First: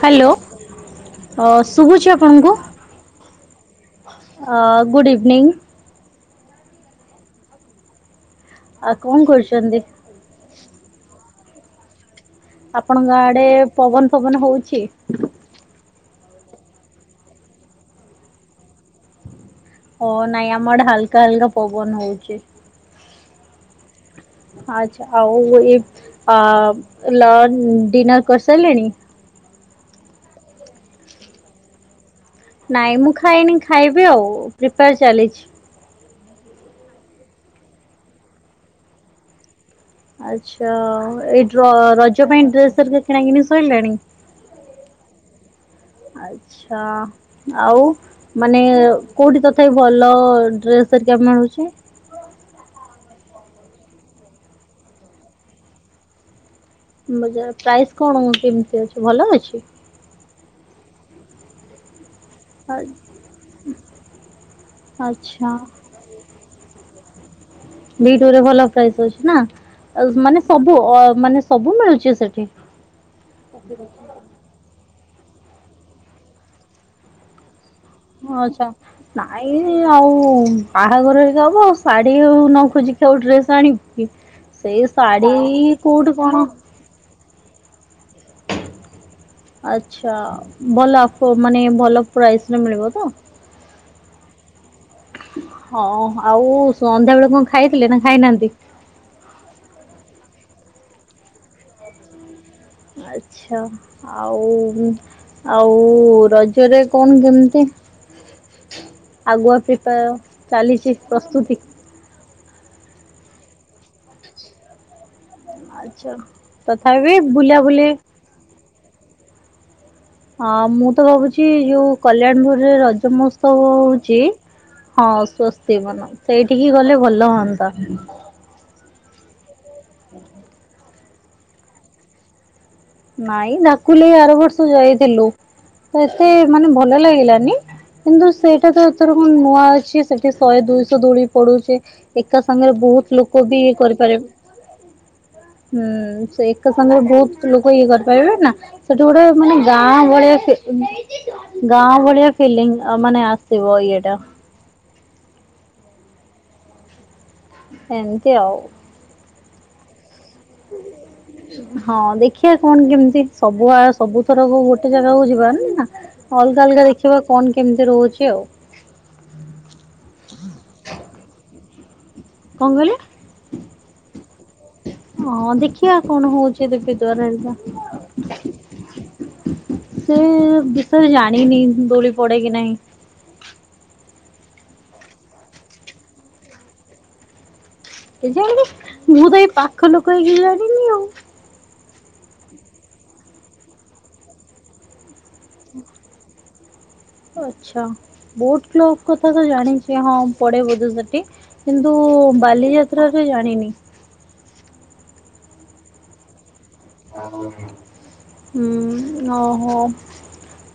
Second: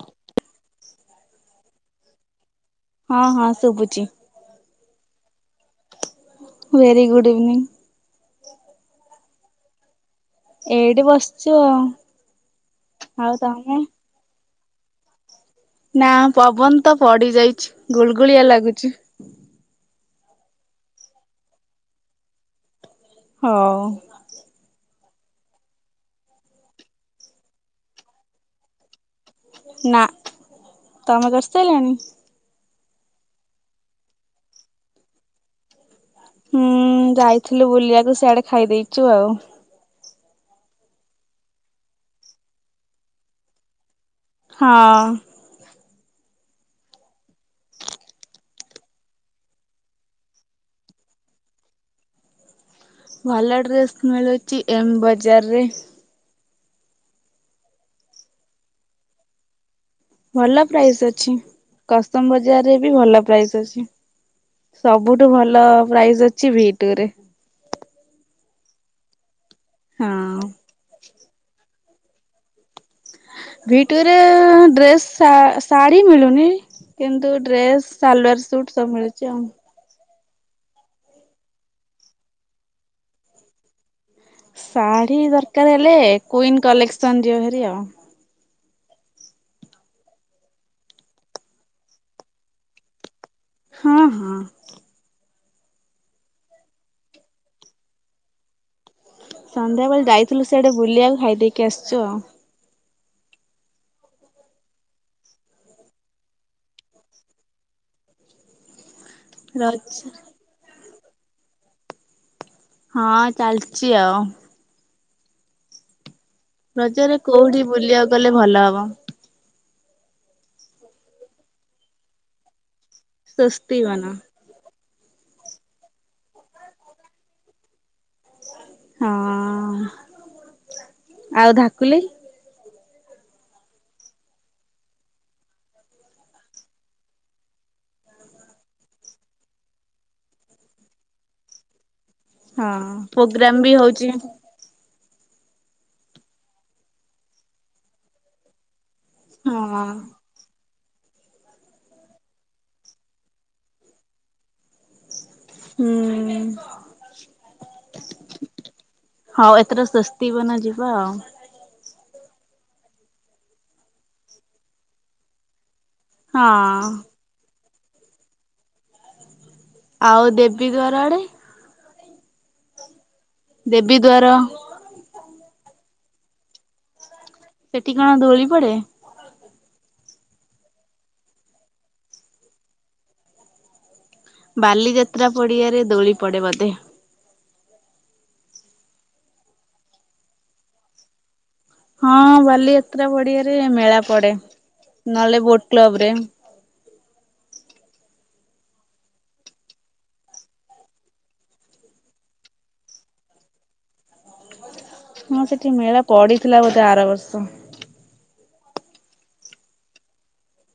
Hello ଅ ଶୁଭୁଛି ଆପଣଙ୍କୁ। ହଁ ହଁ ଶୁଭୁଛି ଅ good evening. Very good evening. ଆଉ କୁନ୍‌ କରୁଚନ୍ତି। ଏଇଠି ବସିଛୁ ଆଉ। ଆପଣଙ୍କ ଗାଁ ଆଉ ଆଡେ ତମେ? ପବନ ଫବନ ହଉଛି। ନା ପବନ ତ ପଡି ଯାଇଚି ଗୁଳୁଗୁଳିଆ ଲାଗୁଚି। ହଁ ନାଇଁ ଆମଡେ ହାଲକା ହାଲକା ପବନ ହୋଉଚି। ହଁ। ଆଚ୍ଛା ଆଉ ଏଇ ଲନ୍‌ ଡିନର୍ କରିସାରିଲେଣି? ନା ତମେ କାରିସାରିଲଣି? ନାଇଁ ମୁଁ ଖାଇନି ଖାଇବି ଆଉ ଏ ପ୍ରିପେୟାର ଚାଲିଚି। ହୁଁ ଯାଇଥିଲୁ ବୁଲିବାକୁ ସିଆଡେ ଖାଇଦେଇଛୁ ଆଉ। ଆଚ୍ଛା ଏଇ ରଜ ପାଇଁ ଡ୍ରେସ ହେରିକା କିଣା କିଣି ସରିଲାଣି? ହଁ। ଆଚ୍ଛା। ଆଉ ମାନେ କୋଉଠି ତଥାପି ଭଲ ଡ୍ରେସ ହେରିକା ମିଳୁଚି? ଭଲ ଡ୍ରେସ୍ ମିଳୁଚି ଏମ୍ ବଜାରରେ। ବଜାର ପ୍ରାଇସ୍ କଣ କେମିତି ଅଛି ଭଲ ଅଛି? ଭଲ ପ୍ରାଇଜ୍‌ ଅଛି କସମ୍ ବ ଜାରେ ବି ଭଲ ପ୍ରାଇଜ୍‌ ଅଛି ସବୁଠୁ ଆଚ୍ଛା ଭଲ ପ୍ରାଇଜ୍‌ ଅଛି ଭି ଟୁରେ। ଭି ଟୁ ରେ ଭଲ ପ୍ରାଇଜ୍‌ ଅଛି ନା ମାନେ ହଁ। ସବୁ ମାନେ ସବୁ ମିଳୁଛି ସେଠି? ଭି ଟୁ ରେ ଡ୍ରେସ୍ ଶାଢ଼ୀ ମିଳୁନି କିନ୍ତୁ ଡ୍ରେସ୍‌ ସାଲୱାର୍ ଆଚ୍ଛା। ସୁଟ୍ ସବୁ ମିଳୁଚି ଆଉ। ନାଇଁ ଆଉ ବାହାଘର ଏବେ ହବ ଆଉ ଶାଢୀ ନଖୋଜିକି ଆଉ ଡ୍ରେସ୍‌ ଆଣିବୁ କି। ଶାଢୀ ଦରକାର ହେଲେ କୋଉଠି କଣ କୁଇନ୍‌ କଲେକ୍ସନ ଯିବେଭାରି ଆଉ। ଆଚ୍ଛା ଭଲ ଅକ୍ଵ ମାନେ ଭଲ ପ୍ରାଇଜ୍‌ ରେ ମିଳିବ ତ? ହଁ ହଁ। ହଁ ଆଉ ସନ୍ଧ୍ୟା ବେଳେ କଣ ଖାଇଥିଲେ ନା ଖାଇନାହାନ୍ତି? ସନ୍ଧ୍ୟାବେଳେ ଯାଇଥିଲୁ ସେଆଡେ ବୁଲିବାକୁ ଖାଇଦେଇକି ଆସିଚୁ ଆଉ। ଆଚ୍ଛା। ଆଉ ଆଉ ରଜରେ କଣ କେମିତି ଆଗୁଆ ରଜ ପିପା ଚାଲିଚି ପ୍ରସ୍ତୁତି। ହଁ ଚାଲିଚି ଆଉ। ଆଚ୍ଛା ତଥାବି ବୁଲାବୁଲି କଲେ ଭଲ ହବ। ହଁ ମୁଁ ତ ଭାବୁଚି ଯୋଉ କଲ୍ୟାଣ ପୁରରେ ରଜ ମହୋତ୍ସବ ସ୍ଵସ୍ତି ବନ ହୋଉଚି ହଁ ସ୍ୱସ୍ତିକ୍ ମନ ସେଇଠିକି ଗଲେ ଭଲ ହୁଅନ୍ତା। ହଁ ଆଉ ଧାକୁଲି? ନାଇଁ ଢାକୁଲି ଆର ବର୍ଷ ଯାଇଥିଲୁ ତ ଏତେ ମାନେ ଭଲ ଲାଗିଲାନି। କିନ୍ତୁ ସେଇଟା ତ ଏଥର କଣ ନୂଆ ଅଛି ସେଠି ଶହେ ଦୁଇଶହ ଦୋଳି ପଡୁଚି ଏକା ହଁ ସାଙ୍ଗରେ ବହୁତ ଲୋକ ପ୍ରୋଗ୍ରାମ ବି ଇଏ ହଉଛି କରିପାରିବେ। ହୁଁ ସେ ଏକା ସାଙ୍ଗରେ ବହୁତ ଲୋକ ଇଏ କରିପାରିବେ ନା ସେଠି ଗୋଟେ ମାନେ ହଁ। ଗାଁ ଭଳିଆ ସେ ଏମେ ଗାଁ ଭଳିଆ ଫିଲିଙ୍ଗ ମାନେ ଆସିବ ଇଏଟା। ହୁଁ। ଏମିତି ଆଉ। ହୋଉ ଏଥର ଶସ୍ତି ବନା ଯିବ ଆଉ। ହଁ ଦେଖିବା କଣ କେମିତି ସବୁଆ ସବୁଥରକୁ ଗୋଟେ ଜାଗାକୁ ଯିବା ନା ଅଲଗା ଅଲଗା ହଁ। ଦେଖିବା କଣ କେମିତି ହୋଉଚି ଆଉ। ଆଉ ଦେବୀ ଦ୍ୱାର ଆଡ଼େ କଣ କହିଲ? ଦେବୀ ଦ୍ୱାର ହଁ ଦେଖିଆ କଣ ହୋଉଛି ଦେଵୀ ଦ୍ୱାରରେ ସେଠି କଣ ଦୋଳି ପଡେ? ସେ ବିଷୟରେ ଜାଣିନି ଦୋଳି ପଡେ କି ନାହିଁ। ବାଲିଯାତ୍ରା ପଡିଆରେ ଦୋଳି ପଡ଼େ ବୋଧେ? କେଜାଣି ମୁଁ ତ ଏଇ ପାଖ ଲୋକ ହେଇକି ଜାଣିନି ଆଉ। ହଁ ବାଲିଯାତ୍ରା ପଡିଆରେ ମେଳା ପଡେ, ନହେଲେ ବୋଟ୍ କ୍ଲବ ରେ। ଓ ଆଚ୍ଛା, ବୋଟ୍ କ୍ଲବ୍ କଥା ତ ଜାଣିଛି ହଁ ପଡେ ବୋଧେ ସେଠି। କିନ୍ତୁ ବାଲିଯାତ୍ରା ରେ ଜାଣିନି। ହଁ ସେଠି ମେଳା ପଡିଥିଲା ବୋଧେ ଆର ବର୍ଷ। ହୁଁ ଓହୋ।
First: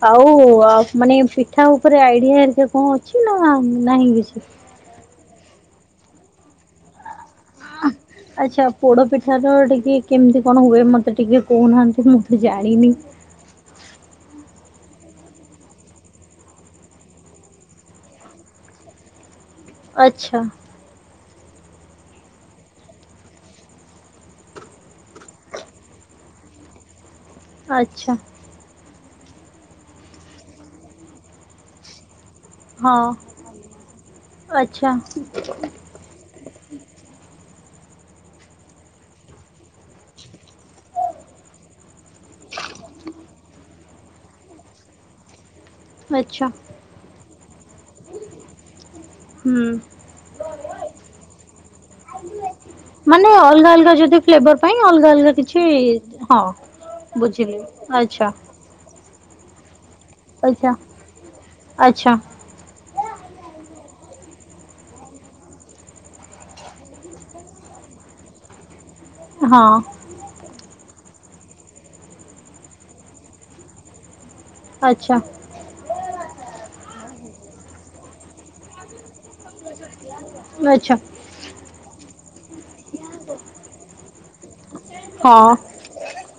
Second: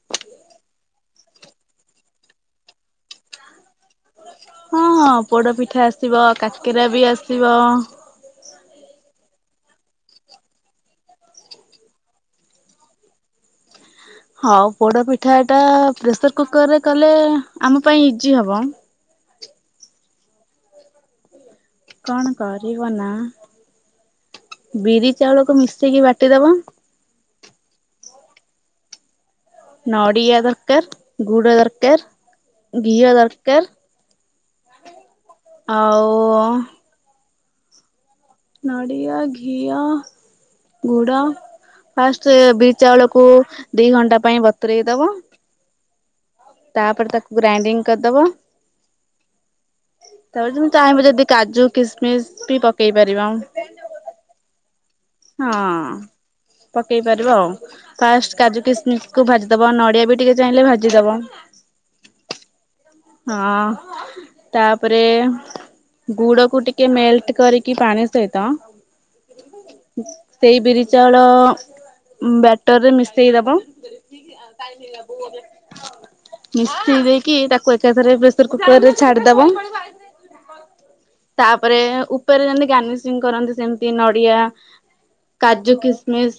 ଆଉ ଆ, ମାନେ ପିଠା ଉପରେ ଆଇଡିଆ ହେରିକା କଣ ଅଛି ନା ନାହିଁ କିଛି? ହଁ, ହଁ ପୋଡ ପିଠା ଆସିବ କାକେରା ବି ଆସିବ। ଆଚ୍ଛା, ପୋଡ଼ପିଠାର ଟିକେ କେମିତି କଣ ହୁଏ ମୋତେ ଟିକିଏ କହୁନାହାନ୍ତି ମୁଁ ତ ଜାଣିନି? ହଉ ପୋଡା ପିଠା ଟା ପ୍ରେସର୍ କୁକର୍ ରେ କଲେ ଆମ ପାଇଁ ଇଜି ହବ। ଆଚ୍ଛା। କଣ କରିବ ନା ବିରି ଚାଉଳକୁ ମିଶେଇକି ବାଟିଦବ। ଆଚ୍ଛା। ନଡ଼ିଆ ଦରକାର, ଗୁଡ଼ ଦରକାର, ହଁ ଘିଅ ଦରକାର ଆଚ୍ଛା। ଆଉ ନଡ଼ିଆ ଘିଅ ଗୁଡ ଫାଷ୍ଟ ବିରି ଚାଉଳକୁ ଦି ଘଣ୍ଟା ପାଇଁ ବତରେଇ ଦବ। ଆଚ୍ଛା। ତାପରେ ତାକୁ ଗ୍ରାଇଣ୍ଡିଙ୍ଗ କରିଦବ। ହୁଁ। ତାପରେ ତୁମେ ଚାହିଁବ ଯଦି କାଜୁ, କିସମିସ୍ ବି ପକେଇ ପାରିବ ମାନେ ଅଲଗା ଅଲଗା ଯଦି ଫ୍ଲେବର୍ ପାଇଁ ଅଲଗା ଅଲଗା କିଛି ହଁ ପକେଇ ହଁ ପାରିବ ଆଉ ବୁଝିଲି ଫାଷ୍ଟ ଆଚ୍ଛା। କାଜୁ, କିସମିସ୍ କୁ ଭାଜି ଦବ, ନଡିଆ ବି ଟିକେ ଚାହିଁଲେ ଆଚ୍ଛା। ଭାଜିଦବ ଆଚ୍ଛା। ହଁ ତାପରେ ଗୁଡ କୁ ଟିକେ ମେଲଟ୍ କରିକି ପାଣି ସହିତ ହଁ। ସେଇ ବିରି ଚାଉଳ ଉଁ, ବ୍ୟାଟର୍ ରେ ମିଶେଇ ଦବ। ଆଚ୍ଛା ମିଶେଇ ଦେଇକି ତାକୁ ଏ ଏକାଥରେ ପ୍ରେସର୍ କୁକର୍ ରେ ଛାଡିଦବ ଆଚ୍ଛା ତାପରେ ଉ ଉପରେ ଯେମିତି ଗାନିଶିଂ କରନ୍ତି ସେମିତି ନଡିଆ ହଁ, କାଜୁ କିସମିସ୍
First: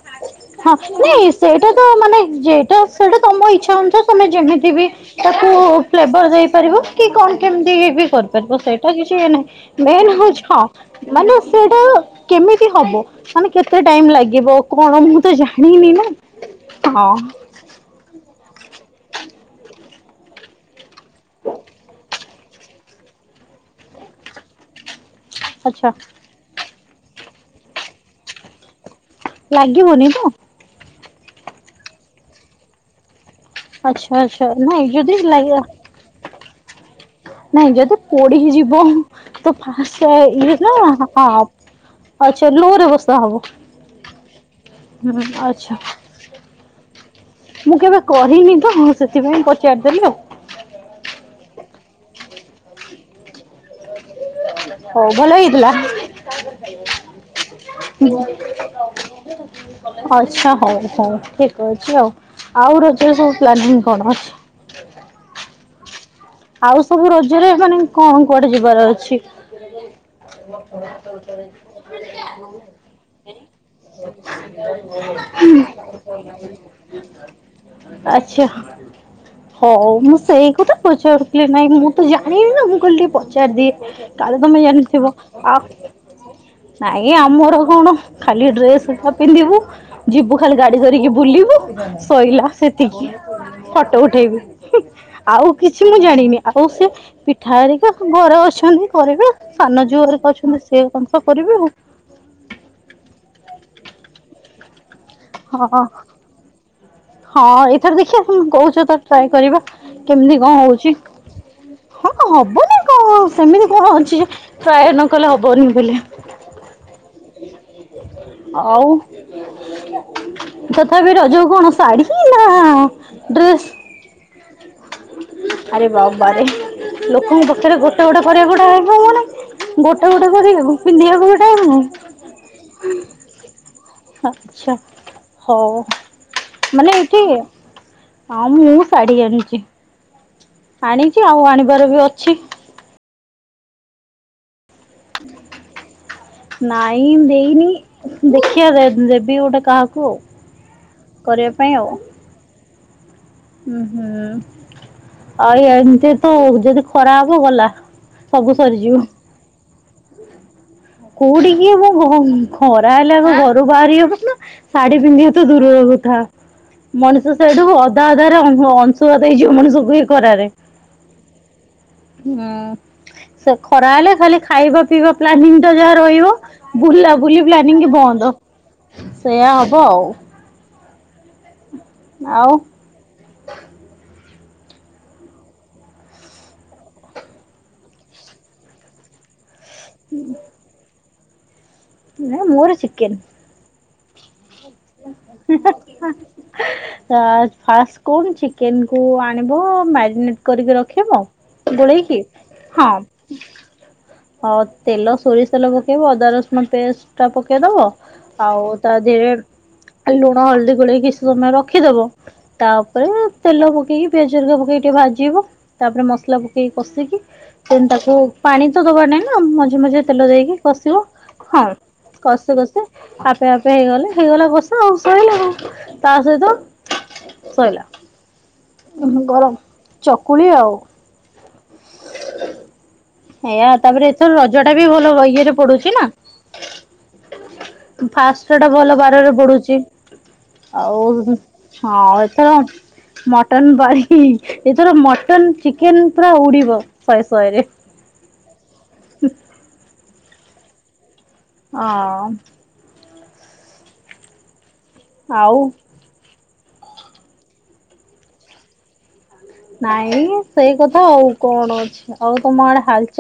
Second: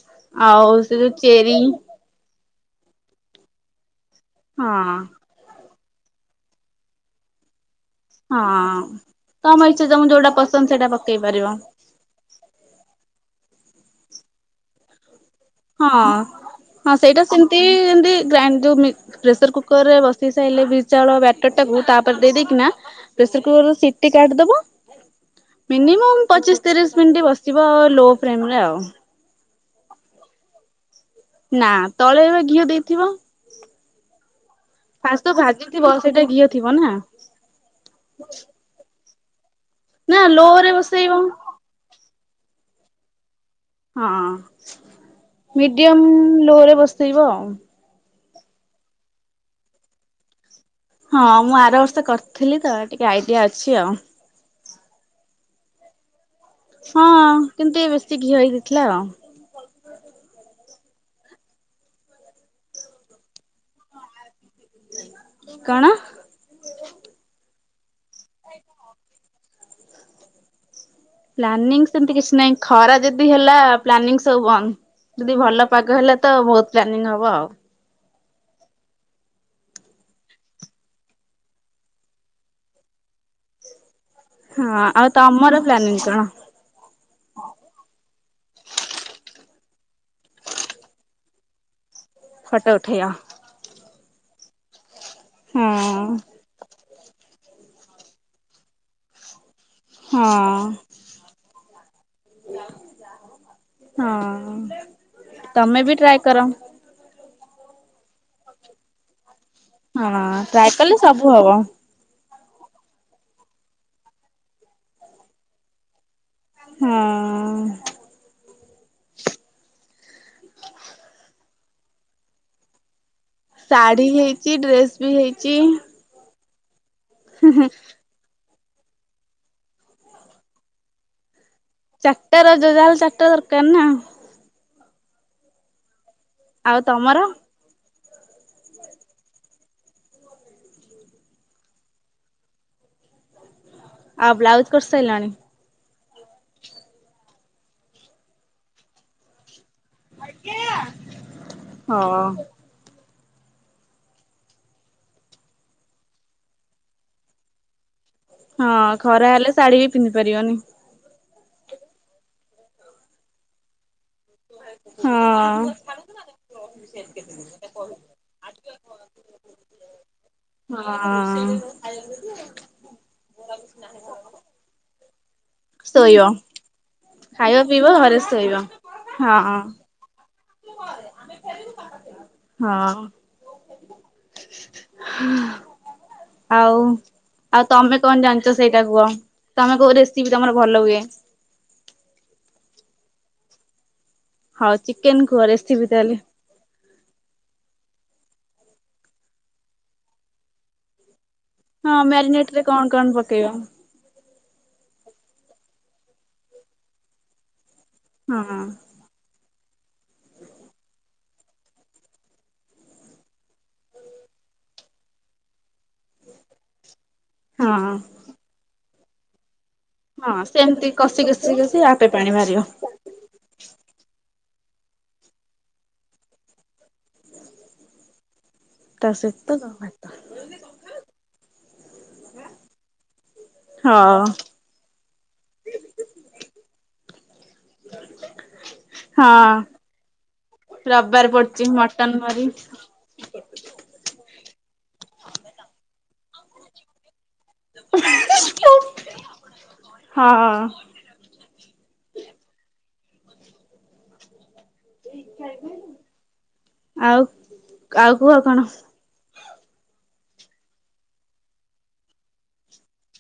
ଆଉ ହଁ ସେ ଯୋଉ ନାଇଁ ଚେରି ସେଇଟା ତ ମାନେ ଯେ ତ ସେଇଟା ତୋମ ଇଛା ଅନୁସାରେ ତୋମେ ଯେମିତି ହଁ ବି ତାକୁ ଫ୍ଲେବ୍ ର ଦେଇପାରିବ, କି କଣ କେମିତି ଇ ବି କରିପାରିବ ହଁ। ସେଇଟା କିଛି ଇଏ ନାହିଁ, ତମ ଇଚ୍ଛା ତମକୁ ମେନ୍ ଯୋଉଟା ହଉଛି ହଁ ପସନ୍ଦ ସେଇଟା ପକେଇ ମାନେ ପାରିବ ସେଇଟା କେମିତି ହବ ମାନେ କେତେ ଟାଇମ୍ ଲାଗିବ, କଣ ମୁଁ ତ ଜା ଣିନି ନା। ତି ଯେମତି ଗ୍ରାଇଣ୍ଡୁ ମି ପ୍ରେସର୍ କୁକର୍ ରେ ବସି ସାଇଲେ ବିରି ଚାଉଳ ବେଟର୍ ଟାକୁ ତାପରେ ଦେଇେଦେଇ କିନା ପ୍ରେସର୍ କୁକର୍ ର ସିଟି କାଢିଦବ। ଆଚ୍ଛା ମିନିମମ୍ ପଚିଶ ତିରିଶ ମିନିଟ୍ ବସିବ ଲୋ ଫ୍ରେମ୍ ରେ ଆଉ। ଲାଗିବନି ତ? ନା ତଳେ ବି ଘିଅ ଦେଇଥିବ। ଆଚ୍ଛା, ଆଚ୍ଛା, ନାଇ ଯଦି ଫାଷ୍ଟ ତ ଲାଗିଲା? ଭାଜିଥିବ ସେଇଟା ଘିଅ ଥିବ ନା ନାଇଁ ଯଦି ପୋଡ଼ି ହି ଯିବ ତ ଫାଷ୍ଟ ନା ଏ ଲୋ ଇଏ ରେ ନା ହଁ, ବସେଇବ ହଁ। ଆଚ୍ଛା ଲୋ ରେ ବସା ହବ? ହଁ ହୁଁ ଆଚ୍ଛା ମିଡିୟମ୍ ଲୋ ରେ ବସେଇବ। ମୁଁ କେବେ କହିନି ତ ମୁଁ ସେଥିପାଇଁ ପଚାରିଦେଲିି ଆଉ ହଁ ମୁଁ ଆର ବର୍ଷ କରିଥିଲି ତ ଟିକେ ଆଇଡିଆ ଅଛି ଆଉ। ହଉ ଭଲହେଇଥିଲା। ହଁ କିନ୍ତୁ ଏ ବେଶୀ ଘିଅ ହେଇ ଯାଇଥିଲା ଆଉ। ଆଚ୍ଛା ହଉ ହଉ ଠିକ ଅଛି ଆଉ, ଆଉ ରଜରେ ସବୁ ପ୍ଲାନିଂ କଣ? କଣ? ଆଉ ସବୁ ରଜରେ ମାନେ କଣ କୁଆଡେ ଯିବାର ଅଛି? ପ୍ଲାନିଙ୍ଗ ସେମିତି କିଛି ନାହିଁ ଖରା ଯଦି ହେଲା ପ୍ଲାନିଙ୍ଗ ସବୁ ବନ୍ଦ। ଯଦି ଭଲ ପାଗ ହେଲା ତ ବହୁତ ପ୍ଲାନିଂ ହବ ଆଉ। ଆଚ୍ଛା ହଉ ମୁଁ ସେଇ କଥା ପଚାରୁ ହେଲେ ନାଇଁ ମୁଁ ତ ଜାଣିନି ନା ମୁଁ କହିଲି ଟିକେ ପଚାରି ଦିଏ। କାଳେ ତମେ ହଁ ଜାଣିଥିବ ଆଉ ଆ ତମର ପ୍ଲାନିଂ କଣ? ନାଇଁ ଆମର କଣ ଖାଲି ଡ୍ରେସ ତ ପିନ୍ଧିବୁ। ଯିବୁ ଖାଲି ଗାଡି ଧରିକି ବୁଲିବୁ। ସଇଲା ଫଟୋ ଉଠେଇବ ସେତିକି ଫଟୋ ଉଠେଇବି ଆଉ ହଁ କିଛି ମୁଁ ଜାଣିନି। ଆଉ ସେ ପିଠା ହେରିକା ଘରେ ଅଛନ୍ତି କରିବା। ସାନ ଯୋଉ ହେରିକା ହଁ। ଅଛନ୍ତି ସେ ବର୍ଷ କରିବେ ଆଉ। ହଁ, ତମେ ହଁ, ବି ଟ୍ରାଏ କର ହଁ ଏଥର ଦେଖିବା କହୁଛ ତ ଟ୍ରାଏ କରିବା। ହଁ କେମିତି କଣ ଟ୍ରାଏ ହଉଛି କଲେ ସବୁ ହବ। ହଁ ହବନି କଣ ସେମିତି କଣ ଅଛି ଯେ ଟ୍ରାଏ ନକଲେ ହବନି ବୋଲି। ହଁ, ଆଉ ତଥାପି ରଜ କୁ କଣ ଶାଢ଼ୀ ହିଁ ନା ଡ୍ରେସ? ଶାଢୀ ହେଇଛି ଡ୍ରେସ୍ ଆରେ ବାବାରେ ଲୋକଙ୍କ ପାଖରେ ଗୋ ଗୋଟେ ଗୋଟେ କରିବାକୁ ଟାଇମ ହଉନି, ଗୋଟେ ଗୋଟେ କରିବାକୁ ପିନ୍ଧିବାକୁ ବି ଟାଇମ ଚାରଟା ର ଯାହେଲେ ଚାରଟା ଦରକାର ନା। ଆଚ୍ଛା ହଉ ଆଉ ମାନେ ତମର ଏଠି ହଁ ମୁଁ ଶାଢୀ ଆଣିଛି। ଆଣିଛି ଆଉ ଆଣିବାର ବି ଅଛି। ଆଉ ବ୍ଲାଉଜ୍ କରିସାରିଲଣି? ନାଇଁ ଦେଇନି ଦେଖିବା ଦେବି ଗୋଟେ କାହାକୁ। କୁ କରିବା ପାଇଁ ଆଉ। ହଁ, ହୁଁ, ହୁଁ ଆଉ ଏମିତି ତ ଯଦି ଖରା ହବ ଗଲା। ସବୁ ହଁ ସରିଯିବ ଖରା ହେଲେ ଶାଢୀ ବି ପିନ୍ଧି ପାରିବନି। କୋଉଠି କିି ମୁଁ ଖରା ହେଲେ ଆମ ଘରୁ ବାହାରି ଶାଢୀ ପିନ୍ଧିବା ତ ହଁ। ଦୂରର କଥା। ମଣିଷ ସେଇଠୁ ଅଧା ଅଧାରେ ଅଂଶୁପାତ ହେଇଯିବ ମଣିଷ ବି ଖରାରେ। ହଁ, ହୁଁ ସେ ଖରା ହେଲେ ଖାଲି ଖାଇବା ପିଇବା ପ୍ଲାନିଂ ଯାହା ଶୋଇବ ରହିବ ବୁଲା ବୁଲି ଖାଇବ ପିଇବ ପ୍ଲାନିଙ୍ଗ ଘରେ ବନ୍ଦ, ଶୋଇବ। ହଁ ସେଇୟା ହଁ ହବ ଆଉ। ଆଉ ହଁ, ଆଉ, ଆଉ ତମେ କଣ ଜାଣିଛ ସେଇଟା କୁହ? ତମେ କୋଉ ରେସିପି ତମର ଭଲ ହୁଏ? ମାମ ମୋର ଚିକେନ୍। ହଉ ଚିକେନ କୁହ ରେସିପି ତାହେଲେ? ହ ଫାଷ୍ଟ କଣ ଚିକେନ କୁ ଆଣିବ ମ୍ୟାରିନେଟ କରିକି ରଖିବ ହଁ ଗୋଳେଇକି ମ୍ୟାରିନେଟ ରେ କଣ କଣ ପକେଇବ? ହଁ ତେଲ ସୋରିଷ ତେଲ ପକେଇବ ଅଦା ରସୁଣ ପେଷ୍ଟ ଟା ପକେଇଦବ ହଁ ଆଉ ତା ରେ ଲୁଣ ହଳଦୀ ଗୋଳେଇ କି କିଛି ସମୟ ରଖିଦବ। ତାପରେ ତେଲ ପକେଇକି ପିଆଜ ହେରିକା ପକେଇକି ଟିକେ ଭାଜିବ ତାପରେ ମସଲା ପକେଇକି କଷିକି ହଁ। ତାକୁ ପାଣି ତ ଦବାର ନାଇଁ ନା ମଝି ମଝି ତେଲ ହଁ ଦେଇକି ସେମିତି କଷିବ କଷି କଷି ହଁ କଷି ଆପେ ପାଣି କଷି ବାହାରିବ କଷି ଆପେ ଆପେ ହେଇଗଲେ ହେଇଗଲା କଷା ଆଉ ସଇଲା ତା ସହିତ ସଇଲା ତା ଗରମ ସହିତ ଭାତ। ଚକୁଳି ଆଉ ଏଇଆ ତାପରେ ହଁ ଏଥର ରଜ ଟା ବି ଭଲ ଇଏରେ ପଡୁଛି ନା ଫାଷ୍ଟ ଟା ଭଲ ବାରରେ ହଁ ପଡୁଛି। ଆଉ ରବିବାର ପଡୁଛି ହଁ ମଟନ କରି ଏଥର ମଟନ ବାରି ଏଥର ମଟନ ଚିକେନ ପୁରା ଉଡିବ ଶହେ ଶହେରେ [unintelligible] ହ ହଁ ହଁ ଆଉ ଆଉ ଆଉ କୁହ କଣ? ନାଇଁ ସେଇ କଥା ଆଉ କଣ ଅଛି ଆଉ ତମ ଆଡେ ହାଲ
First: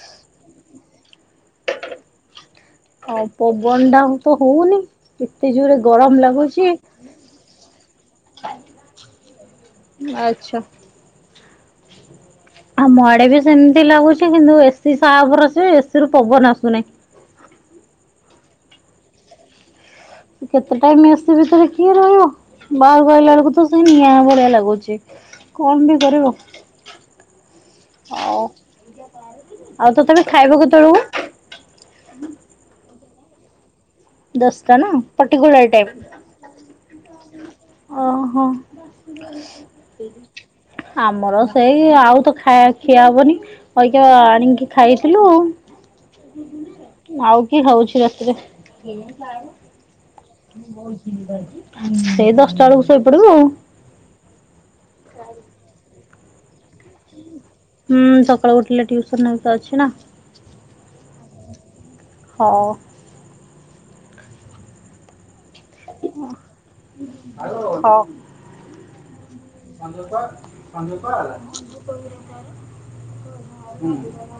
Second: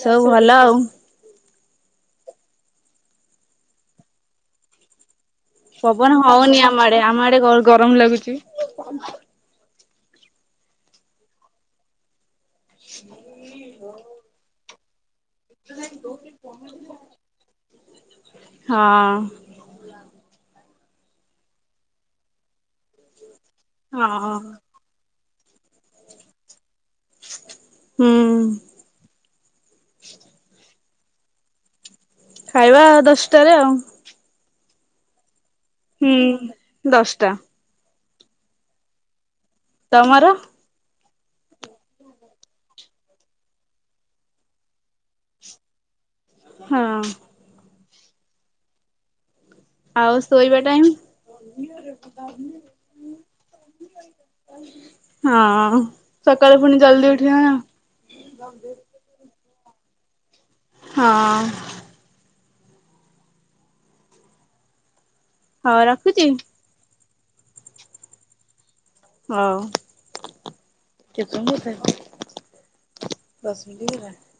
ସବୁ ଭଲ ଆଉ। ଆଉ ପବନ ଟା ତ ହଉନି କେତେ ଜୋରେ ପବନ ଗରମ ହଉନି ଲାଗୁଛି। ଆମ ଆଡେ ଆମ ଆଡେ ଗରମ ଲାଗୁଛି। ଆଚ୍ଛା ଆଉ ମଆଡେ ବି ସେମିତି ଲାଗୁଛି କିନ୍ତୁ ଏସିି ସା ବରସେ ଏସିରୁୁ ପବନ ଆସୁନାହିଁ। ହଁ କେତେ ଟାଇମ ଏସି ଭିତରେ କିଏ ରହିବ ବାହାରକୁ ଆଇଲା ବେଳକୁ ସେ ନିଆଁ ହଁ। ଭଳିିଆ ଲାଗୁଛି କଣ ବି କରିବ? ହୁଁ ହଉ ଆଉ ତ ତମେ ଖାଇବ କେତେ ବେଳକୁ? ଖାଇବା ଦଶଟାରେ ଆଉ। ଦଶ ଟା ନା ପର୍ଟିକୁଲାର ଟାଇମ। ହୁଁ ଦଶଟା ଓହୋ। ତମର? ଆମର ସେଇ ଆଉ ତ ଖାଇ ଖିଆ ହବନି। ଐକଆ ଆଣିକି ଖାଇଥିଲୁ। ହଁ ଆଉ କିଏ ଖାଉଛି ରାତିରେ। ଆଉ ଶୋଇବା ଟାଇମ ସେଇ ଦଶଟା ବେଳକୁ ଶୋଇପଡିବୁ ଆଉ ହଁ ସକାଳୁ ପୁଣି ଜଲଦି ଉଠିବା ନା। ହୁଁ ସକାଳୁ ଉଠିଲେ ଟିଉସନ ବି ତ ଅଛି ନା ହଁ ହଁ ହଁ ରଖୁଛି। ହଁ ହଉ ସନ୍ଦୀପ ସନ୍ଦୀପ କୁଆଡ଼େ ଗଲା ଦଶ ମିନିଟ ହେଇଗଲା।